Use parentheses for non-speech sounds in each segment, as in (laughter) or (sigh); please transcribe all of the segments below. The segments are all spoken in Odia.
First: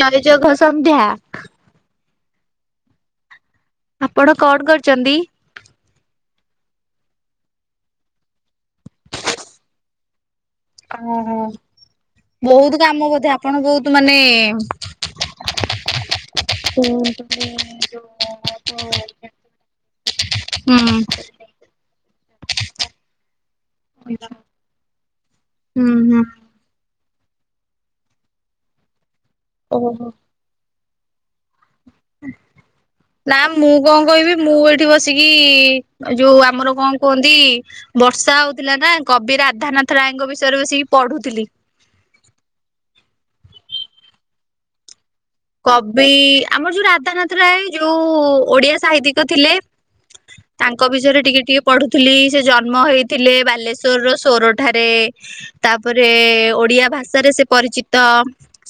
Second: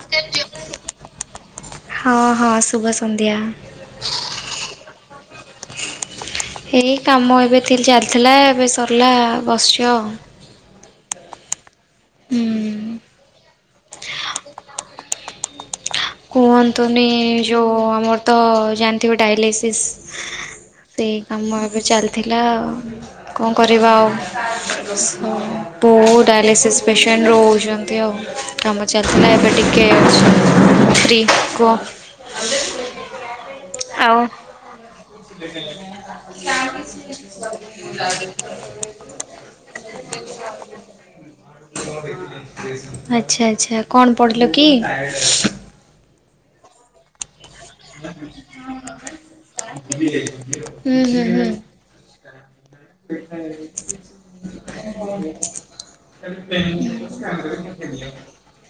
(unintelligible) ଶୁଭ ସନ୍ଧ୍ୟା। ହଁ ହଁ ଶୁଭ ସନ୍ଧ୍ୟା। ଆପଣ କଣ କରିଛନ୍ତି। ଏଇ କାମ ଏବେ ଟିକେ ଚାଲିଥିଲା ଏବେ ସରିଲା ବସିଚୁ ଆଉ। ଓହୋ ହୁଁ। ବହୁତ କାମ ବୋଧେ ଆପଣ ବହୁତ ମାନେ ହୁଁ ହୁଁ କୁହନ୍ତୁନି ଯୋଉ ହୁଁ। ଆମର ତ ଜାଣିଥିବ ଡାଇଲିସିସ୍ ସେଇ କାମ ଏବେ ଚାଲିଥିଲା ଆଉ। କଣ କରିବା ଆଉ ବହୁତ ଡାଇଲିସିସ୍ ପେସେଣ୍ଟ ରହୁଛନ୍ତି, କମ୍ ଚାଲିଥିଲା ଏବେ ଟିକେ (unintelligible) ପଖ୍ରୀ ହ ନା ମୁଁ କଣ ଆଉ କହିବି ମୁଁ ଏଇଠି ବସିକି ଯୋଉ ଆମର କଣ କୁହନ୍ତି ବର୍ଷା ହଉଥିଲା ନା କବି ରାଧାନାଥ ରାୟଙ୍କ ବିଷୟରେ ବସି ପଢୁଥିଲି। ଆଚ୍ଛା ଆଚ୍ଛା କଣ ପଢିଲ କି? କବି ଆମର ଯୋଉ ରାଧାନାଥ ରାୟ ଯୋଉ ଓଡିଆ ସାହିତ୍ୟିକ ଥିଲେ ତାଙ୍କ ହୁଁ ବିଷୟରେ ହୁଁ ଟିକେ ହୁଁ। ଟିକେ ପଢୁଥିଲି ସେ ଜନ୍ମ ହେଇଥିଲେ ବାଲେଶ୍ଵରର ସୋରଠାରେ। ତା ତାପରେ ଓଡ଼ିଆ ଭାଷାରେ ସେ ପରିଚିତ,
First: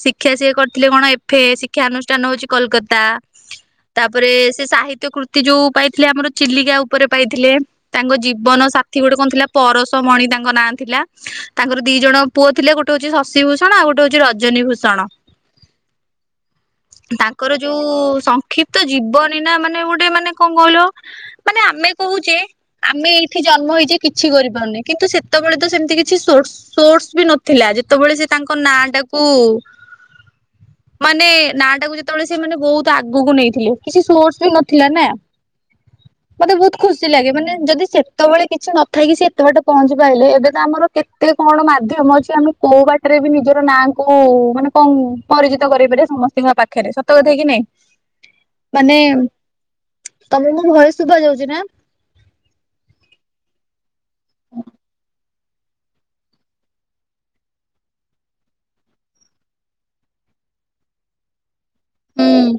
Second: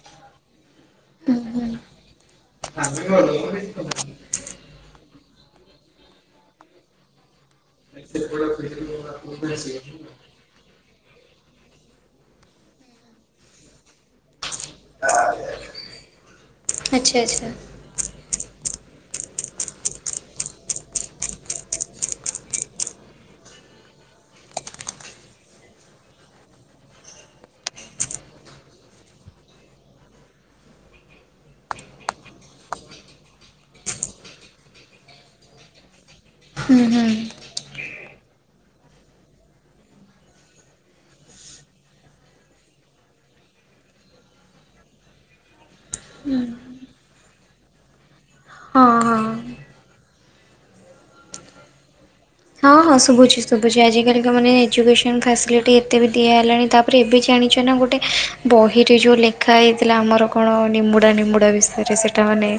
ସି ଶିକ୍ଷା ଶିକ କରିଥିଲେ କଣ ଏଫ ହୁଁ ହୁଁ ଶିକ୍ଷା ଅନୁଷ୍ଠାନ ହଉଛି କୋଲକାତା। ତାପ ତାପରେ ସେ ସାହିତ୍ୟ କୃତି ଯୋଉ ପାଇଥିଲେ, ଆମର ଚିଲିକା ଉପରେ ପାଇଥିଲେ। ତାଙ୍କ ଜୀବନ ସାଥୀ ଗୋଟେ କଣ ଥିଲା ପରସ ମଣି ତାଙ୍କ ନାଁ ଥିଲା। ତାଙ୍କର ଦି ଜଣ ପୁଅ ଥିଲେ, ଗୋଟେ ହଉଛି ଶଶି ଭୂଷଣ, ଆଉ ଗୋଟେ ହଉଛି ରଜନୀ ଭୂଷଣ। ଆଚ୍ଛା ଆଚ୍ଛା ତାଙ୍କର ଯୋଉ ସଂକ୍ଷିପ୍ତ ଜୀବନୀ ନା ମାନେ ଗୋଟେ ମାନେ କଣ କହିଲ ମାନେ ଆମେ କୋହୁ ଯେ ଆମେ ଏଇଠି ଜନ୍ମ ହେଇଯେ କିଛି କରିପାରୁନେ କିନ୍ତୁ ସେତେବେଳେ ତ ସେମିତି କିଛି ସୋର୍ସ ସୋର୍ସ ବି ନଥିଲା ଯେତେବେଳେ ସେ ତାଙ୍କ ନାଁ ଟାକୁ ମାନେ ନା ଟାକୁ ଯେତେବେଳେ ସେ ମାନେ ବହୁତ ଆଗକୁ ନେଇଥିଲେ କିଛି ସୋର୍ସ ବି ନଥିଲା ନା। ମତେ ବହୁତ ହୁଁ ଖୁସି ଲାଗେ, ମାନେ ଯଦି ସେତେବେଳେ କିଛି ନଥକି ସେ ଏତେ ବାଟ ପହଞ୍ଚି ପାରେ ଏବେ ତ ଆମର କେତେ କଣ ମାଧ୍ୟମ ଅଛି ଆମେ କୋଉ ବାଟ ରେ ବି ନିଜର ନାଁ କୁ ମାନେ କଣ ପରିଚିତ ସତ କରିପାରେ ସମସ୍ତଙ୍କ ପାଖରେ, ସତ କଥା କି ନାଇଁ? ହଁ ମାନେ ହଁ। ତମକୁ ମୁଁ ଘରେ ଶୁଭ ଯାଉଛି ନା? ହଁ ହଁ ଶୁଭୁଛି ଶୁଛି ଆଜିିକା ମାନେ ଏଜୁକସନ ଫସିଲ ଏ ଏତେ ବି ଦିଆ ହେଲାଣି ତାପରେ ଏବେ ଜାଣିଛ ନା ଗୋଟେ ବହିରେ ଯୋଉ ଲେଖା ହେଇଥିଲା ଆମର କଣ ନିମ୍ମୁଡ଼ା ନିମ୍ମୁଡ଼ା ବିଷୟରେ ଯେ ସେଇଟା ହୁଁ ମାନେ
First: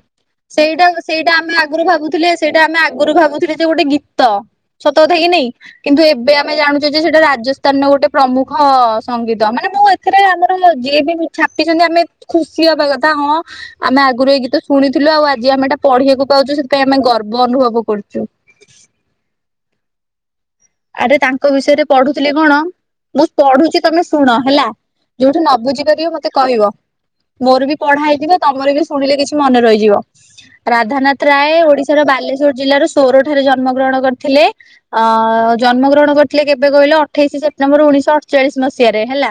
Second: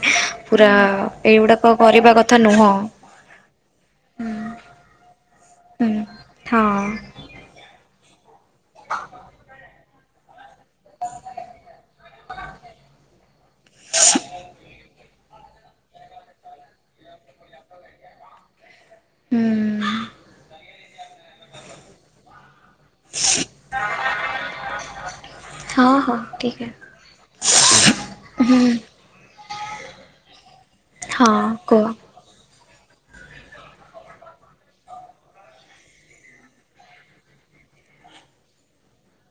ପୁରା ସେଇଟା ସେଇଟା ଆମେ ଏଇଗୁଡ଼ାକ ଆଗରୁ କରିବା ଭାବୁଥିଲେ କଥା ସେଇଟା ନୁହଁ। ଆମେ ଆଗରୁ ଭାବୁଥିଲେ ଗୋଟେ ଗୀତ ସତ କଥା କି ନାଇଁ ହୁଁ କିନ୍ତୁ ଏବେ ଆମେ ହଁ। ଜାଣୁଛେ ଯେ ସେଟା ରାଜ (unintelligible) ଗୋଟେ ପ୍ରମୁଖ ସଙ୍ଗୀତ। ମାନେ ମୁଁ ଏଥିରେ ଆମର ଯିଏ ବି ଛାପିଛନ୍ତି ଆମେ ଖୁସି ହବା କଥା ହଁ ଆମେ ଆ ଗୁରୁ ଏ ଗୀତ ଶୁଣି ଥିଲୁ। ଆଉ ଆଜି ଆମେ ଏଟା ପଢିବାକୁ ପାଉଚୁ। ସେଥିପାଇଁ ଆମେ ଗର୍ବ ଅନୁଭବ କରୁଚୁ। ହୁଁ। ଆରେ ତାଙ୍କ ବିଷୟରେ ପଢୁଥିଲେ କଣ ମୁଁ ପଢୁଚି ତମେ ଶୁଣ ହେଲା। ଯୋଉଠି ନ ହଁ ବୁଝିପାରିବ ହଁ ମତେ ଠିକ୍ କହିବ। ମୋର ବି ପଢା ହେଇଯିବ। ତମର ବି ଶୁଣିଲେ କିଛି ମନେ ରହିଯିବ। ରାଧାନାଥ ହଁ ରାୟ କୁହ। ଓଡିଶାର ବାଲେଶ୍ୱର ଜିଲ୍ଲାର ସୋର ଠାରେ ଜନ୍ମ ଗ୍ରହଣ କରିଥିଲେ। ଅ ଜନ୍ମ ଗ୍ରହଣ କରିଥିଲେ କେବେ କହିଲ ଅଠେଇଶି ସେପ୍ଟେମ୍ବର ଉଣେଇଶହ ଅଠଚାଳିଶି ମସିହାରେ ହେଲା।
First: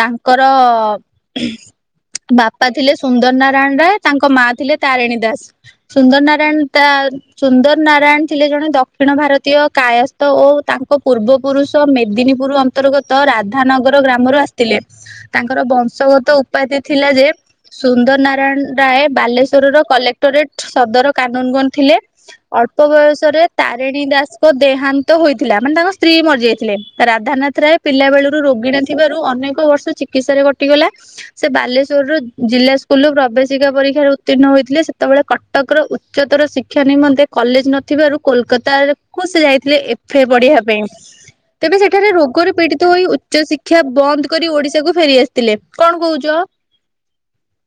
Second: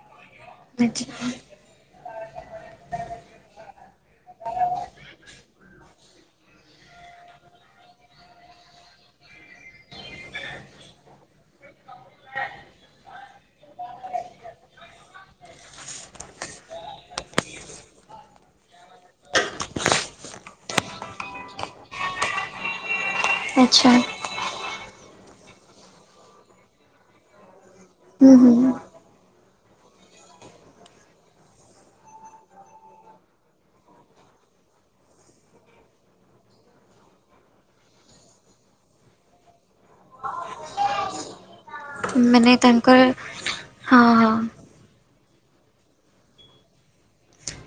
ତା ଙ୍କର ଆଚ୍ଛା ବାପା ଥିଲେ ସୁନ୍ଦର ନାରାୟଣ ରାୟ ତାଙ୍କ ମା ଥିଲେ ତାରିଣୀ ଦାସ୍। ସୁନ୍ଦର ନାରାୟଣ ତା ସୁନ୍ଦର ନାରାୟଣ ଥିଲେ ଜଣେ ଦକ୍ଷିଣ ଭାରତୀୟ କାୟସ୍ଥ ଓ ତାଙ୍କ ପୂର୍ବ ପୁରୁଷ ମେଦିନୀପୁରୁ ଅନ୍ତର୍ଗତ ରାଧାନଗର ଗ୍ରାମରୁ ଆସିଥିଲେ। ତାଙ୍କର ବଂଶଗତ ଉପାଧି ଥିଲା ଯେ ସୁନ୍ଦର ନାରାୟଣ ରାୟ ବାଲେଶ୍ଵର ର କଲେକ୍ଟୋରେଟ୍ ସଦର କାନୁନଗୋନ୍ ଥିଲେ। ଅଳ୍ପ ବୟସରେ ଆଚ୍ଛା ତାରିଣୀ ଦାସଙ୍କ ଦେହାନ୍ତ ହୋଇ ଥିଲା। ମାନେ ତାଙ୍କ ସ୍ତ୍ରୀ ମରିଯାଇଥିଲେ। ରାଧାନାଥ ରାୟ ପିଲା ହୁଁ ବେଳୁରୁ ହୁଁ ରୋଗୀଣା ଥି ଥିବାରୁ ଅନେକ ବର୍ଷ ଚିକିତ୍ସାରେ କଟିଗଲା। ସେ ବାଲେଶ୍ଵର ରୁ ଜିଲ୍ଲା ସ୍କୁଲ ରୁ ପ୍ରବେଶିକା ପରୀକ୍ଷାରେ ଉତ୍ତୀର୍ଣ ହୋଇଥିଲେ। ସେତେବେଳେ କ କଟକର ଉଚ୍ଚତର ଶିକ୍ଷା ନିମନ୍ତେ କଲେଜ୍ ନଥିବାରୁ କୋଲକତା କୁ ସେ ଯାଇଥିଲେ ଏ ଫେ ପଢିବା ପାଇଁ। ତେବେ ସେଠାରେ ମାନେ ରୋଗରେ ପୀଡିତ ତାଙ୍କର ହୋଇ ଉଚ୍ଚ ଶି ଶିକ୍ଷା ହଁ ବନ୍ଦ ହଁ। କରି ଓଡିଶା କୁ ଫେରି ଆସିଥିଲେ। କଣ କହୁଚ?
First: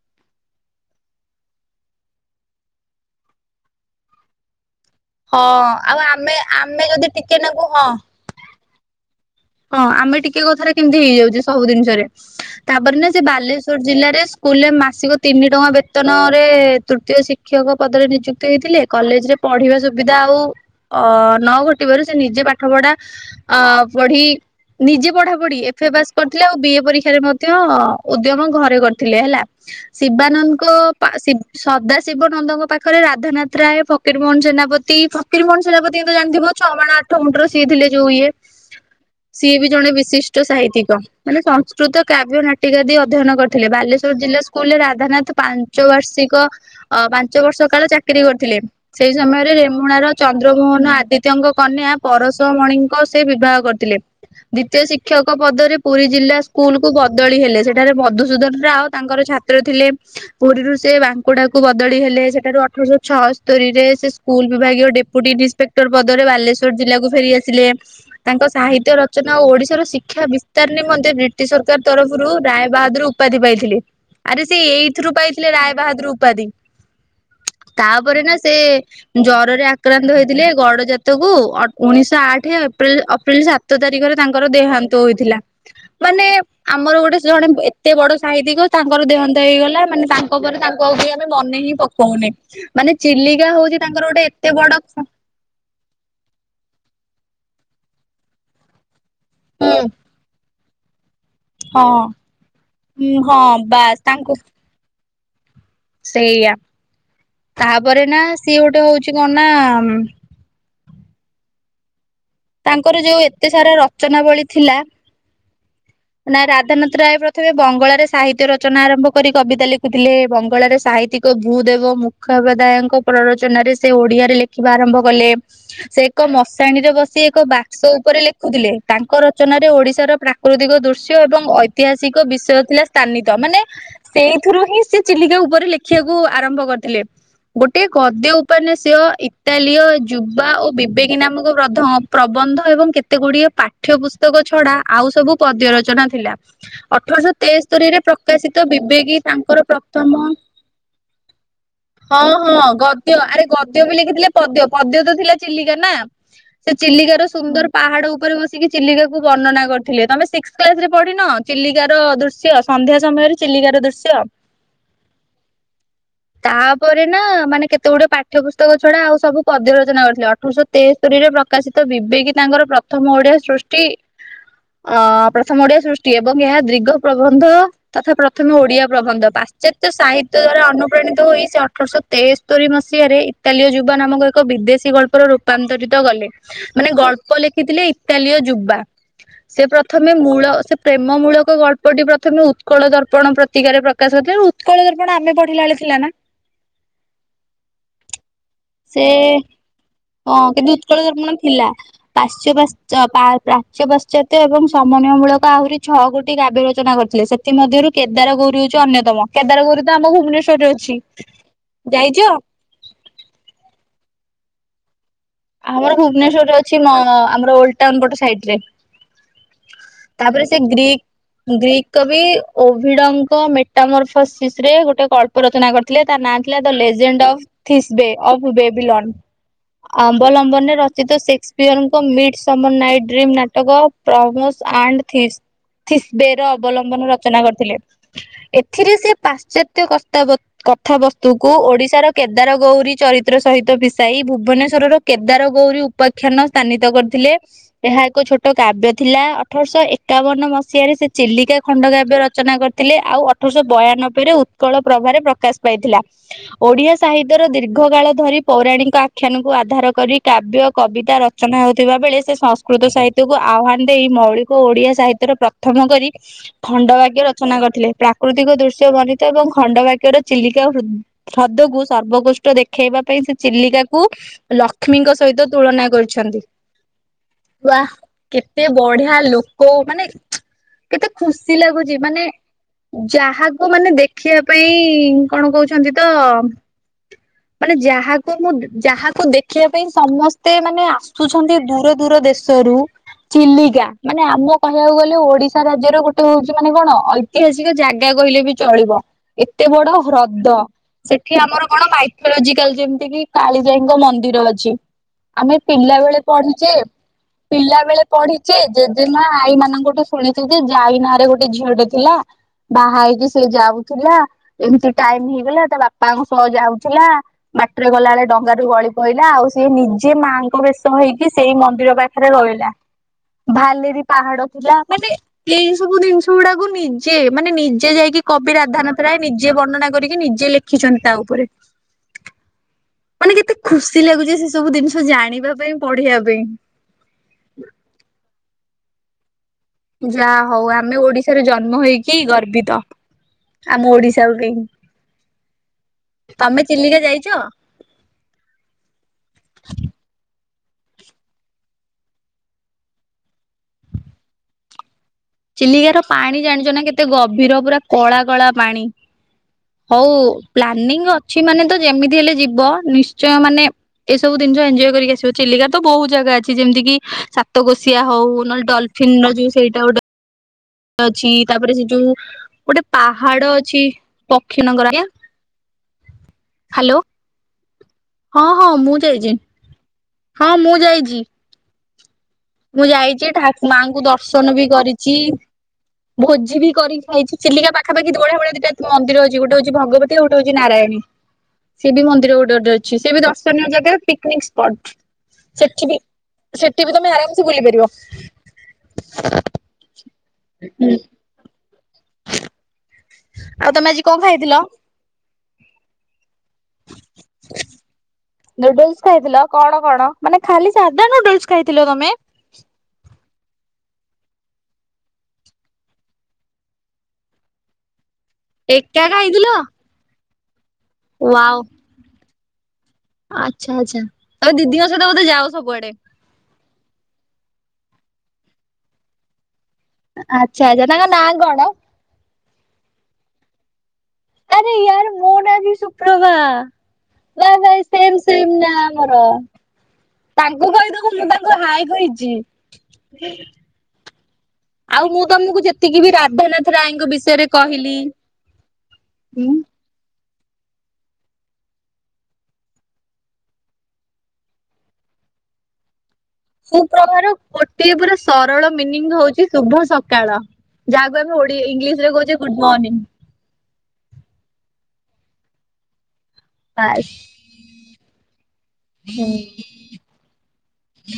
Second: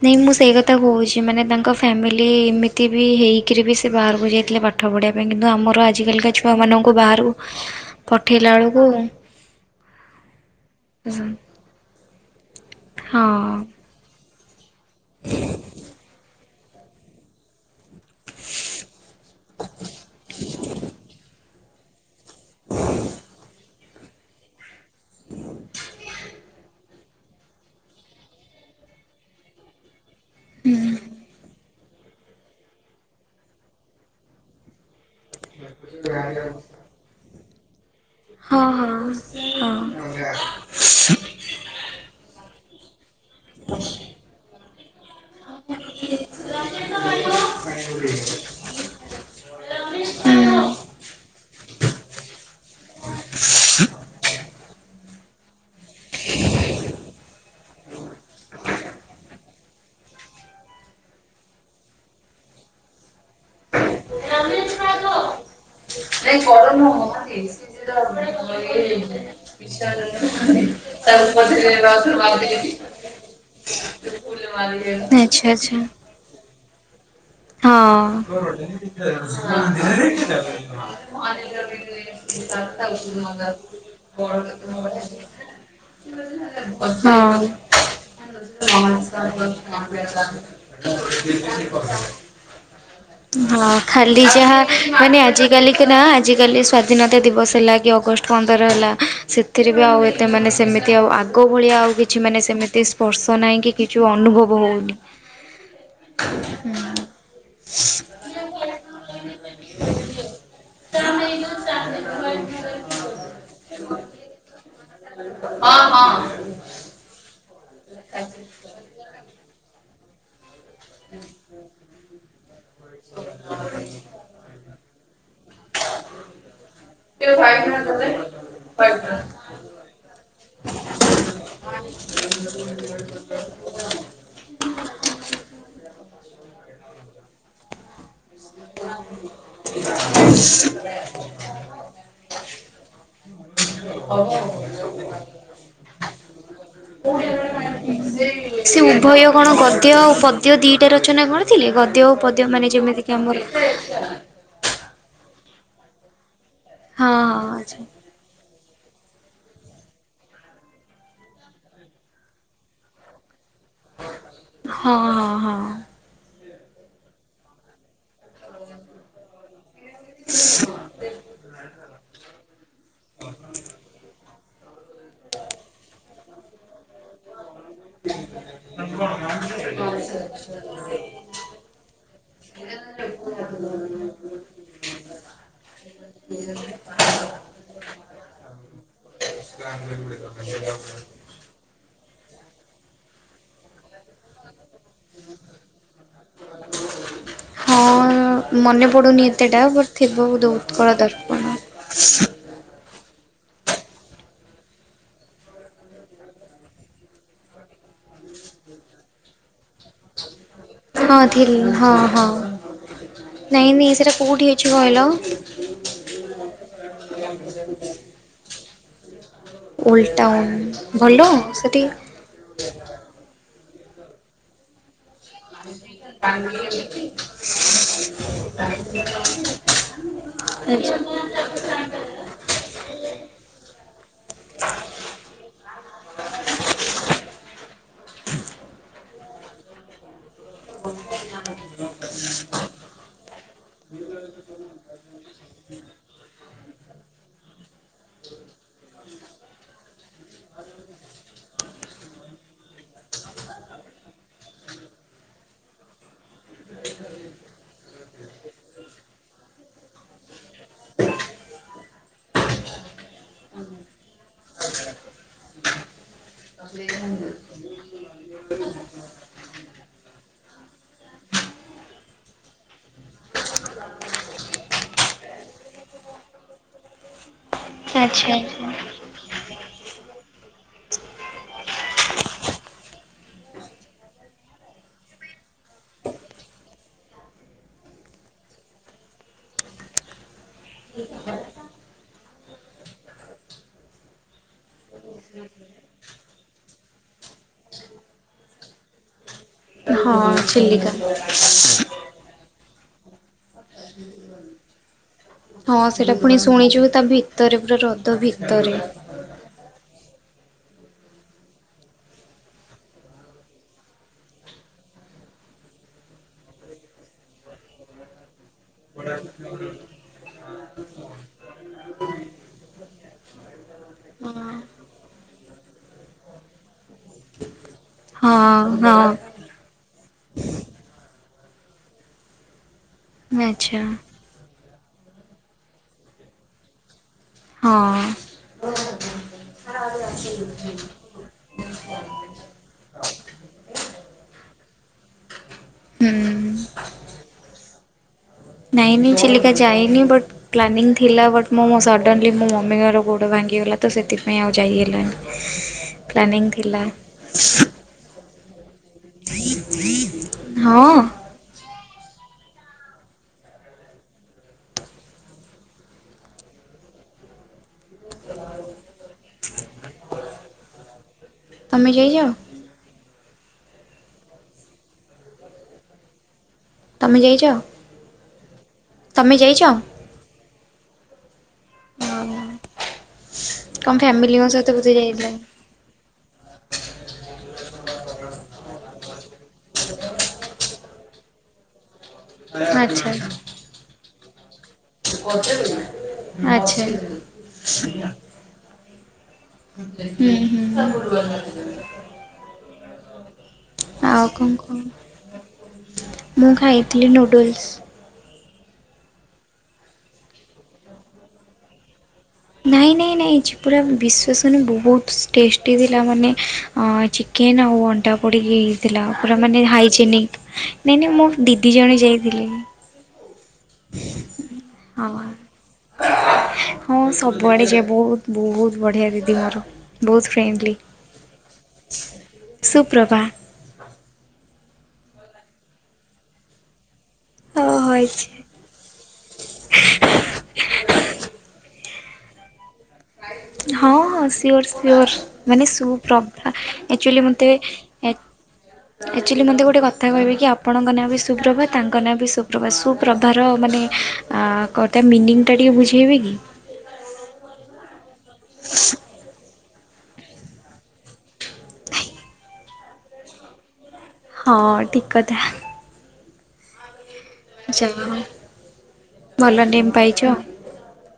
ନାଇଁ ମୁଁ ସେଇ କଥା କହୁଚି ମାନେ ତାଙ୍କ ଫ୍ୟାମିଲି ଏମିତି ବି ହେଇକିରି ବି ସେ ବାହାରକୁ ଯାଇଥିଲେ ପା ପାଠ ପଢ଼ିବା ପାଇଁ ହଁ କିନ୍ତୁ ଆମର ଆଉ ଆଜିକାଲିକା ଆମେ ଆମେ ଛୁଆମାନଙ୍କୁ ଯଦି ବାହାରକୁ ଟିକେ ନାକୁ ହଁ ପଠେଇଲା ବେଳକୁ ହଁ ଆମେ ଟିକେ କଥାରେ କେମିତି ହଁ ହେଇଯାଉଚେ ସବୁ ଜିନିଷରେ। ତାପରେ ନା ସେ ବାଲେଶ୍ୱର ହଁ ଜିଲ୍ଲାରେ ସ୍କୁଲରେ ମାସିକ ତିନି ଟଙ୍କା ବେତନ ରେ ତୃତୀୟ ଶିକ୍ଷକ ପଦରେ ନିଯୁକ୍ତି ହୋଇଥିଲେ। କଲେଜ ରେ ପଢିବା ସୁବିଧା ଆଉ ଅ ନ ଘଟିବାରୁ ସେ ନିଜେ ପାଠ ପଢା ଅ ପଢି ନିଜେ ପଢାପଢି ଏଫେ ପାସ୍ କରିଥିଲେ। ଆଉ ବି ଏ ପରୀକ୍ଷାରେ ମଧ୍ୟ ଉଦ୍ୟମ ଘରେ କରିଥିଲେ ହେଲା। ଶିବାନନ୍ଦଙ୍କ ପା ସି ସଦା ଶି ଶିବ ନନ୍ଦଙ୍କ ପାଖରେ ରାଧାନାଥ ରାୟ, ଫକୀରମୋହନ ସେନାପତି, ଫକୀରମୋହନ ସେନାପତି ଙ୍କୁ ତ ଜାଣିଥିବ ଛଅ ମାଣ ଆଠ ଗୁଣ୍ଠର ସିଏ ଥିଲେ ଯୋଉ ଇଏ। ଅ ହଁ। ସିଏ ବି ଜଣେ ହୁଁ। ବିଶିଷ୍ଟ ସାହିତ୍ୟିକ। ମାନେ ସଂସ୍କୃତ କାବ୍ୟ ନାଟିକା ଦେଇ ଅଧ୍ୟୟନ କରିଥିଲେ। ବାଲେଶ୍ୱର ଜିଲ୍ଲା ସ୍କୁଲରେ ରାଧାନାଥ ପାଞ୍ଚ ବାର୍ଷିକ ଅ ପାଞ୍ଚ ବର୍ଷ କାଳ ଚାକିରି କରିଥିଲେ। ସେଇ ସମୟରେ ରେମୁଣାର ଚନ୍ଦ୍ରମୋହନ ଆଦିତ୍ୟଙ୍କ କନ୍ୟା ପରଶମଣିଙ୍କୁ ସେ ବିବାହ କରିଥିଲେ। ଦ୍ଵିତୀୟ ଶିକ୍ଷକ ପଦରେ ପୁରୀ ଜିଲ୍ଲା ସ୍କୁଲ କୁ ବଦଳି ହେଲେ। ସେଠାରେ ମଧୁସୂଦନ ରାଓ ତାଙ୍କର ଛା ତ୍ର ଥିଲେ। ପୁରୀରୁ ସେ ବାଙ୍କୁଡାକୁ ବଦଳି ହେଲେ। ସେଠାରୁ ଅଠରଶ ଛଅସ୍ତରୀରେ ସେ ସ୍କୁଲ ବିଭାଗୀୟ ଡେପୁଟି ଇନ୍ସପେକ୍ଟର ପଦରେ ବାଲେଶ୍ୱର ଜିଲ୍ଲାକୁ ଫେରି ଆସିଲେ। ତାଙ୍କ ସାହିତ୍ୟ ର ରଚନା ଓ ଓଡିଶାର ଶିକ୍ଷା ବିସ୍ତାର ନିମନ୍ତେ ବ୍ରିଟିଶ ସରକାର ତରଫରୁ ରାୟବାହାଦୁର ଉପାଧି ପାଇଥିଲେ। ଆରେ ସେ ଏଇଥି ରୁ ପାଇଥିଲେ ଆଚ୍ଛା ଆଚ୍ଛା। ରାୟବାହାଦୁର ଉପାଧି। ହଁ ତାପରେ ନା ସେ ହଁ ଜରେ ଆକ୍ରାନ୍ତ ହୋଇଥିଲେ। ଗଡ ଜା ତ କୁ। ଅ ଉଣେଇଶହ ଆଠ ଏପ୍ରିଲ ଅପ୍ରିଲ ସା ତାରିଖରେ ତାଙ୍କର ଦେହାନ୍ତ ହୋଇଥିଲା। ମାନେ ଆମର ଗୋଟେ ଜଣେ ଏତେ ବଡ ସାହିତିକ ତାଙ୍କର ଦେହାନ୍ତ ହେଇଗଲା, ମାନେ ତାଙ୍କ ପରେ ତାଙ୍କୁ ଆଉ କିଏ ଆମେ ମନେ ହିଁ ପକଉନେ। ମାନେ ଚିଲିକା ହଉଚି ତାଙ୍କର ଗୋଟେ ଏତେ ବଡ କାଲିକି ନା ଆଜିକାଲି ସ୍ଵାଧୀନତା ଦିବସ ହେଲା କି ଅଗଷ୍ଟ ପନ୍ଦର ହେଲା ସେଥିରେ ହୁଁ ବି ଆଉ ଏତେ ମାନେ ସେମିତି ଆଉ ଆଗ। ଆଗ ଭଳିଆ ହଁ ଆଉ କିଛି ମାନେ ସେମିତି ହୁଁ ସ୍ପର୍ଶ ହଁ ନାହିଁ କି ବାସ୍ ଯୋଉ ତାଙ୍କୁ ଅନୁଭବ ହଉନି। ସେଇଆ ହୁଁ। ତାପରେ ନା ସିଏ ଗୋଟେ ହଉଛି କଣ ନା। (unintelligible) ତାଙ୍କର ଯୋଉ ଏତେ ସାରା ରଚନାବଳୀ ଥିଲା। ହଁ ହଁ। ନା ରାଧାନାଥ ରାୟ ପ୍ରଥମେ ବଙ୍ଗଳାରେ ସାହିତ୍ୟ ରଚନା ଆରମ୍ଭ କରି କବିତା ଲେଖୁଥିଲେ ବଙ୍ଗଳାରେ। ସାହିତ୍ୟିକ ଭୂଦେବ ମୁଖପଦାୟଙ୍କ ପ୍ରରଚନାରେ ସେ ଓଡିଆରେ ଲେଖିବା ଆରମ୍ଭ କଲେ। ସେ ଏକ ମଶାଣିରେ ବସି। ସେ ଏକ ବାକ୍ସ ଉପରେ ଲେଖୁଥିଲେ ତାଙ୍କ ରଚନାରେ ଓଡିଶାର ପ୍ରାକୃତିକ ଦୃଶ୍ୟ ଏବଂ। ଐତିହାସିକ ବିଷୟ ଥିଲା ସ୍ଥାନିତ ମାନେ। ସେଇଥିରୁ ହିଁ ସେ ଚିଲିକା ଉପରେ ଲେଖିବାକୁ ଆରମ୍ଭ କରିଥିଲେ। ଗୋଟେ ଗଦ୍ୟ ଉପନ୍ୟାସ ଇତାଲିୟ ଯୁବା ଓ। ଏବେ କିନା ଆମକୁ ପ୍ରଧ ପ୍ରବନ୍ଧ ଏବଂ କେତେ ଗୁଡିଏ ପା। ପାଠ୍ୟ ପୁସ୍ତକ ଛଡା ଆଉ ସବୁ ପଦ୍ୟ ରଚନା ଥିଲା ଅଠରଶହ ତେସ୍ତରିରେ ପ୍ରକାଶିତ। ସେ ବିବେକୀ ଉଭୟ କଣ ତାଙ୍କର ଗଦ୍ୟ ପ୍ରଥମ ଆଉ ପଦ୍ୟ ଦିଟା ରଚନା କରିଥିଲେ ଗଦ୍ୟ ଓ ହଁ ପଦ୍ୟ ହଁ ମାନେ ଯେମିତି। ଗଦ୍ୟ ଆରେ ଗଦ୍ୟ ବି ଲେଖିଥିଲେ ପଦ୍ୟ ପଦ୍ୟ ତ ଥିଲା ଚିଲିକା ନା। ସେ ହଁ ଚିଲିକାର ସୁନ୍ଦର ଆଚ୍ଛା ପାହାଡ ଉପରେ ବସି। ସିକି ଚିଲିକାକୁ ବର୍ଣ୍ଣନା କରିଥିଲେ ତମେ ସିକ୍ଥ କ୍ଲାସରେ ପଢିନ ଚିଲିକାର ଦୃଶ୍ୟ ସନ୍ଧ୍ୟା ସମୟରେ ଚିଲିକାର ଦୃଶ୍ୟ। ହଁ ହଁ ହଁ। ତାପରେ ନା ମାନେ କେତେ ଗୁଡା ପାଠ୍ୟ ପୁସ୍ତକ ଛଡା ଆଉ ସବୁ ପଦ୍ୟର। କରିଥିଲେ ଅଠରଶହ ତେସ୍ତରିୀରେ ପ୍ରକାଶିତ ବିବେକୀ ତାଙ୍କର ପ୍ରଥମ ଓଡିଆ ସୃଷ୍ଟି। ଅ ପ୍ରଥମ ଓଡିଆ ସୃଷ୍ଟି ଏବଂ ଏହା ଦୀର୍ଘ ପ୍ରବନ୍ଧ। ତଥା ପ୍ରଥମେ ଓଡିଆ ପ୍ରବନ୍ଧ ପାଶ୍ଚାତ୍ୟ ସାହିତ୍ୟ ଦ୍ଵାରା ଅନୁପ୍ରାଣିତ ହୋଇ ସେ ଅଠରଶହ। ତେସ୍ତୋରି ମସିହାରେ ଇଟଲୀୟ ଯୁବ ନାମକ ଏକ ବିଦେଶୀ ଗଳ୍ପର ରୂପାନ୍ତରିତ କଲେ। ମାନେ ଗଳ୍ପ ଲେଖିଥିଲେ ଇଟାଲୀୟ ଯୁବା‌। ସେ ପ୍ରଥମେ ମୂଳ ସେ ପ୍ରେମ ମୂଳକ ଗଳ୍ପ। ଟି ପ୍ରଥମେ ଉତ୍କଳ ଦର୍ପଣ ପ୍ରତିକାରେ ପ୍ରକାଶ। ଉତ୍କଳ ଦର୍ପଣ ଆମେ ପଢିଲାବେଳେ ଥିଲା ନା। ହଁ ମନେ ସେ ପଡୁନି ଏତେଟା ବଟ୍। ହଁ କିନ୍ତୁ ଉତ୍କଳ ଦର୍ପଣ ଥିଲା ପାଶ୍ଚ। ପ୍ରାଚ୍ୟ ପାଶ୍ଚାତ୍ୟ ଏବଂ ସମନ୍ୱୟ ମୂଳକ ଆହୁରି ଛଅ ଗୋଟି କାବ୍ୟ ରଚନା କରିଥିଲେ ସେ। ଏଥିମଧ୍ୟରୁ କେଦାରଗୌରି ହଉଛି ଅନ୍ୟତମ କେଦାରଗୌରୀ ତ ଆମ ଭୁବନେଶ୍ୱରରେ। ଅଛି। ହଁ ଥିଲ ହଁ ଯାଇଛ? ହଁ ନାଇଁ ନାଇଁ ସେଇଟା କୋଉଠି ଅଛି କହିଲ। ଆମର ଭୁବନେଶ୍ୱରରେ ଅଛି ଆମର ଓଲଡଟାଉନ ପଟ ସାଇଡରେ। ଓଲ୍ଡ ତାପରେ ଟାଉନ ସେ ଗ୍ରୀିକ୍ ଭଲ ସେଠି ଗ୍ରୀିକ୍ କବି। ଓଭିଡଙ୍କ ମେଟାମରଫସିସ୍ ରେ ଗୋଟେ ଗ। ଗଳ୍ପ ରଚନା କରିଥିଲେ ତାର ନାଁ ଥିଲା ଦ ଲେଜେଣ୍ଡ ଅଫ୍ ଥିସ୍ ବେ ଅଫ୍ ବେବିଲନ୍। ଅବଲମ୍ବନରେ ଆଚ୍ଛା ରଚିତ Shakespeare midsummer night dream ନାଟକ ପ୍ରମୋସ ଆଣ୍ଡ ଥେସ୍। ଥିସବେର ଅବଲମ୍ବନ ରଚନା କରିଥିଲେ ଏଥିରେ ସେ ପାଶ୍ଚାତ୍ୟ କସ୍ତାବ। କଥାବସ୍ତୁକୁ ଓଡିଶାର କେଦାରଗୌରୀ ଚରିତ୍ର ସହିତ ମିଶାଇ ଭୁବନେ। ଶ୍ୱର କେଦାରଗୌରୀ ଉପାଖ୍ୟାନ ସ୍ଥାନିତ କରିଥିଲେ। ଏହା ଏକ ଛୋଟ କାବ୍ୟ ଥିଲା ଅଠରଶହ ଏକାବନ ମସିହାରେ ସେ ଚିଲିକା ଖଣ୍ଡ କାବ୍ୟ ରଚନା କରି। ଥିଲେ ଆଉ ଅଠରଶହ ବୟାନବେ ରେ ଉତ୍କଳ ପ୍ରଭାବରେ ପ୍ରକାଶ ପାଇଥିଲା। ଓଡିଆ ସାହିତ୍ୟର ଦୀର୍ଘ କାଳ ଧରି ପୌରାଣିକ ଆଖ୍ୟାନକୁ ଆଧାର କରି। କାବ୍ୟ କବିତା ରଚନା ହେଉଥିବା ବେଳେ ସେ ସଂସ୍କୃତ ସାହିତ୍ୟକୁ ଆହ୍ୱାନ ଦେଇ। ମୌଳିକ ଓଡିଆ ସାହିତ୍ୟର ପ୍ର। ପ୍ରଥମ କରି ଖଣ୍ଡ ବାକ୍ୟ ରଚନା କରିଥିଲେ ପ୍ରାକୃତିକ ଦୃଶ୍ୟ ବର୍ଣ୍ଣିତ ଏବଂ ଖଣ୍ଡ ବାକ୍ୟର। ଚିଲିକା ହୁ ହ୍ରଦକୁ ସର୍ବକୃଷ୍ଟ ଦେଖେଇବା ପାଇଁ ସେ ଚିଲିକାକୁ। ଲକ୍ଷ୍ମୀଙ୍କ ସହିତ ତୁଳନା କରିଛନ୍ତି। ୱା ଆଚ୍ଛା କେତେ ବଢିଆ ଲୋକ ମାନେ କେତେ ଖୁସି ଲାଗୁଚି ମାନେ ଯାହାକୁ ମାନେ ଦେଖିବା ପାଇଁ କଣ କହୁଛନ୍ତି ତ ମାନେ ଯାହାକୁ ମୁଁ ଯାହା କୁ ଦେଖିବା ପାଇଁ ସମସ୍ତେ ମାନେ ଆସୁଛନ୍ତି, ଦୂର ଦୂର ଦେଶରୁ ଚିଲିକା। ମାନେ ଆମ କହିଆକୁ ଗଲେ ଓଡିଶା ରାଜ୍ୟର ଗୋଟେ ହଉଛି ମାନେ କଣ ଐ ଐତିହାସିକ ଜାଗା କହିଲେ ବି ଚଳିବ। ଏତେ ବଡ ହଁ ହ୍ରଦ। ଚିଲିକା। ସେଠି ଆମର କଣ ମାଇଥଲୋଜିକାଲ ଯେମତି କି କାଳିଜାଇ ଙ୍କ ମନ୍ଦିର ଅଛି। ଆମେ ହଁ ସେଇଟା ପିଲାବେଳେ ପୁଣି ପଢିଚେ, ଶୁଣିଛୁ ତା ଭିତରେ ପୁରା ପିଲାବେଳେ ହ୍ରଦ ପଢିଛେ ଭିତରେ। ଜେଜେ ମା, ଆଈମାନଙ୍କଠୁ ଶୁଣିଛୁ ଯେ, ଜାଇ ନାଁରେ ଗୋଟେ ଝିଅଟେ ଥିଲା ବାହାହେଇକି ସେ ଯାଉଥିଲା ଏମତି ଟାଇମ୍ ହେଇଗଲା, ତା ବାପାଙ୍କ ସହ ଯାଉଥିଲା। ବାଟରେ ଗଲାବେଳେ ଡଙ୍ଗା ରୁ ଗଳି ପଇଲା ଆଉ ସିଏ ନିଜେ ମାଆଙ୍କ ବେଶ ହେଇକି ସେଇ ମନ୍ଦିର ପାଖରେ ରହିଲା। ଭାଲେରି ହଁ ପାହାଡ ଥିଲା ସେଠି ଏଇ ସବୁ ଦିନିଷ ଗୁଡାକୁ ନିଜେ, ମାନେ ନିଜେ ଯାଇକି ହଁ କବି ରାଧାନାଥ ରାୟ ନିଜେ ବର୍ଣ୍ଣନା କରିକି, ନିଜେ ଲେଖ ଲେଖିଛନ୍ତି ତା ଉପରେ। ମାନେ କେତେ ଆଚ୍ଛା ଖୁସି ଲାଗୁଛି ଯେ, ସେସବୁ ଜିନିଷ ଜାଣିବା ପାଇଁ, ପଢିବା ପାଇଁ। ହଁ। ଯାହା ହଉ ଆମେ ଓଡିଶାରେ ଜନ୍ମ ହେଇକି ଗର୍ବିତ। ଆମ ଓଡିଶା ପାଇଁ। ହୁଁ ତମେ ଚିଲିକା ଯାଇଚ? ନାଇଁ ନାଇଁ, ଚିଲିକା ଯାଇନି ବଟ୍ ପ୍ଲାନିଂ ଥିଲା ବଟ୍ ମୁଁ ମୋ ସଡନଲି ମୋ ମମିଙ୍କର ଗୋଡ ଭାଙ୍ଗିଗଲା ତ ସେଥିପାଇଁ ଆଉ ଯାଇ ହେଲାନି। ଚିଲିକାର ପାଣି ପ୍ଲାନିଂ ଜାଣିଛ ଥିଲା ନା କେତେ ଗଭୀର, ପୁରା କଳା କଳା ପାଣି। ହଉ ହଁ ପ୍ଲାନିଂ ଅଛି ମାନେ ତ ଯେମିତି ହେଲେ ଯିବ, ନିଶ୍ଚୟ ମାନେ ଏସବୁ ଦିନିଷ ଏଞ୍ଜୟ କରିକି ଆସିବ। ଚିଲିକା ତ ବହୁତ ଜାଗା ଅଛି, ଯେମତିକିି ସାତକୋଶିଆ ହଉ, ନହେଲେ ଡଲଫ ଫିନର ଯୋଉ ସେଇଟା ଗୋଟେ ଅଛି, ତାପରେ ସେ ତମେ ଯୋଉ ଯାଇଛ ଗୋଟେ ପାହାଡ ଅଛି, ପକ୍ଷୀ ନଗର ଆଜ୍ଞା, ହାଲୋ ତମେ ଯାଇଚ? ହଁ ହଁ, ମୁଁ ଯାଇଚି। ଯାଇଛ? ହଁ, ମୁଁ ଯାଇଚି। ହଁ। ମୁଁ ଯାଇଚି, ଠାକୁ ମାଙ୍କୁ ଦର୍ଶନ ବି ବୋଧେ କରିଚି। ଯାଇଥିଲ? ଭୋଜି ବି କରି ଖାଇଛି। ଚିଲିକା ପାଖାପାଖି ବଢ଼ିଆ ବଢ଼ିଆ ଦିଟା ମନ୍ଦିର ଅଛି। ଗୋଟେ ହଉଛି ଭଗବତୀ ଆଉ ଗୋଟେ ହଉଚି ନାରାୟଣୀ। ସିଏ ବି ମନ୍ଦିର ଗୋଟେ ଗୋଟେ ଅଛି। ଆଚ୍ଛା ସିଏ ବି ଦର୍ଶନୀୟ ଜାଗା ପିକନିକ ସ୍ପଟ। ସେଠି ବି ସେଠି ବି ତମେ ଆଚ୍ଛା। ଆରାମସେ ବୁଲି ପାରିବ ହୁଁ ହୁଁ। ଆଉ ତମେ ଆଜି ଆଉ ଖାଇଥିଲ? କଣ କୁହ? ମୁଁ ଖାଇଥିଲି ନୁଡୁଲ୍ସ। ନୁଡୁଲ୍ସ ଖାଇଥିଲ, କଣ କଣ? ମାନେ ଖାଲି ସାଧା ନୁଡୁଲ୍ସ ଖାଇଥିଲ ତମେ? ନାଇଁ, ନାଇଁ, ନାଇଁ, ଆଜି ପୁରା ବିଶ୍ୱାସ ହଉନି ବହୁତ ଟେଷ୍ଟି ଥିଲା ମାନେ ଅ ଚିକେନ୍ ଆଉ ଅ ଅଣ୍ଡା ପଡ଼ିକି ଏକା ହେଇଥିଲା, ପୁରା ଖାଇଥିଲ ମାନେ ହାଇଜେନିକ୍। ନାଇଁ ନାଇଁ, ମୋ ୱାଓ ଦିଦି ଜଣେ ଯାଇଥିଲେ। ଆଚ୍ଛା ଆଚ୍ଛା। ତମେ ଦିଦିଙ୍କ ସହିତ ହଁ ବୋଧେ ଯାଅ ସବୁଆଡେ? ହଁ, ସବୁଆଡ଼େ ଯାଏ। ବହୁତ ବହୁତ ବଢ଼ିଆ ଦିଦି ମୋର, ବହୁତ ଆଚ୍ଛା ଫ୍ରେଣ୍ଡଲି। ଆଚ୍ଛା ତାଙ୍କ ନାଁ କଣ? ସୁୁପ୍ରଭା। ଆରେ ୟାର ମୋ ନାଁ ବି ସୁୁପ୍ରଭା। ନାଇଁ ନାଇଁ, ହଁ ସେମ୍ ସେମ୍ ନାଁ। ଆମର। ତାଙ୍କୁ କହିଦବୁ ମୁଁ ତାଙ୍କୁ ହାଇ କହିଚି। ହଁ ହଁ, ସିଓର୍, ସିଓର୍। ମାନେ ଯେତିକି ବି ସୁପ୍ରଭା, ରାଧାନାଥ ରାୟଙ୍କ ଆକ୍ଚୁଆଲି ବିଷୟରେ ମୋତେ କହିଲି ଆକ୍ଚୁଆଲି ଉଁ ମତେ ଗୋଟେ କଥ କଥା କହିବେ କି ଆପଣଙ୍କ ନାଁ ବି ସୁପ୍ରଭା, ତାଙ୍କ ନାଁ ବି ସୁପ୍ରଭା। ସୁପ୍ରଭାର ମାନେ ଆ କଥା ମିନିଙ୍ଗଟା ଟିକିଏ ବୁଝେଇବେ କି ସୁପ୍ରଭ ଗୋଟିଏ ପୁରା ସରଳ ମିନିଙ୍ଗ ହଉଛି ଶୁଭ ସକାଳ ଯାହାକୁ ଆମେ ଓଡି ଇଂଲିଶ ରେ କହୁଛେ ଗୁଡ୍ ମର୍ଣ୍ଣିଂ ହଁ ଠିକ୍ କଥା। (unintelligible) ଯାହା ହଉ ହ ଭଲ ନେମ୍ ପାଇଛ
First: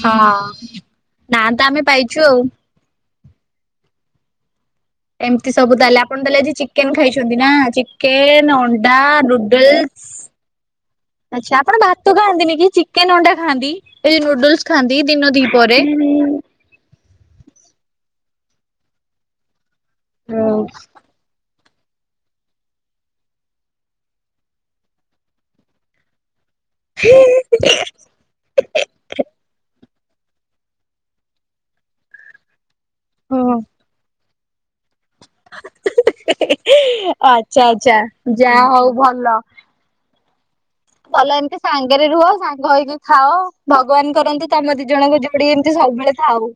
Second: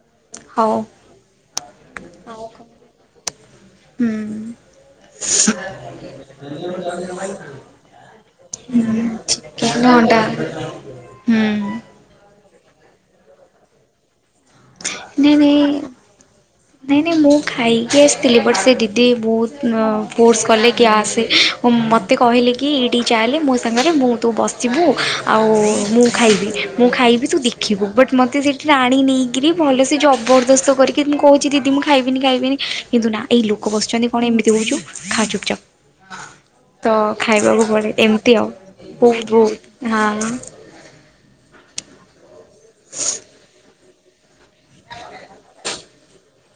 ହଁ ହଉ। ନା ତ ଆମେ ପାଇଛୁ ଆଉ ହୁଁ ଏମିତି ସବୁ ତାହେଲେ ଆପଣ ହୁଁ ତାହେଲେ ଆଜି ଚିକେନ ଖାଇଛନ୍ତି କେ ନା ଚିକେନ (unintelligible) ଅଣ୍ଡା କଟ ନୁଡଲସ। (unintelligible) ଆଚ୍ଛା ଆପଣ ଭାତ ଖାଆନ୍ତିନି କି ଚିକେନ ଅଣ୍ଡା ଖାଆନ୍ତି ଏଇଉ ନୁଡୁଲସ ଖାଆନ୍ତି ଦିନ ନାଇଁ ଦି ପରେ ନାଇଁ ନାଇଁ ନାଇଁ ମୁଁ ଖାଇକି ଆସିଥିଲି ବଟ୍ ସେ ଦିଦି ବହୁତ ଫୋର୍ସ ହୁଁ। କଲେ କି ଆସେ ମୋତେ କହିଲେ କି ଏଇଠିକି ଚାଁଲେ ମୋ ସାଙ୍ଗରେ ମୁଁ ତୁ ବସିବୁ ଆଉ ମୁଁ ଖାଇବି ମୁଁ ଖାଇବି ତୁ ଦେଖିବୁ ବଟ୍ ମୋତେ ସେଇଠି ଆଣିନି ଭଲ ସେ ଜବରଦସ୍ତ କରିକି ମୁଁ କହୁଛି ଦିଦି ମୁଁ ଖାଇବିନି ଖାଇବିନି କିନ୍ତୁ ନା ଏଇ ଲୋକ ବସିଛନ୍ତି କଣ ଏମିତି କହୁଛୁ ଉ ଖାଉଚୁପଚପ ତ ଆଚ୍ଛା ଖାଇବାକୁ ପଡେ ଆଚ୍ଛା ଏମିତି ଆଉ ଯାହା ହଉ ବହୁତ ଭଲ। ବହୁତ ହହଁ ଭଲ ଏମିତି ସାଙ୍ଗରେ ରୁହ ସାଙ୍ଗ ହେଇକି ଖାଅ ଭଗବାନ କରନ୍ତି। ତମେ ଦି ଜଣଙ୍କ ଯୋଡି ଏମିତି ସବୁବେଳେ ଥାଉ।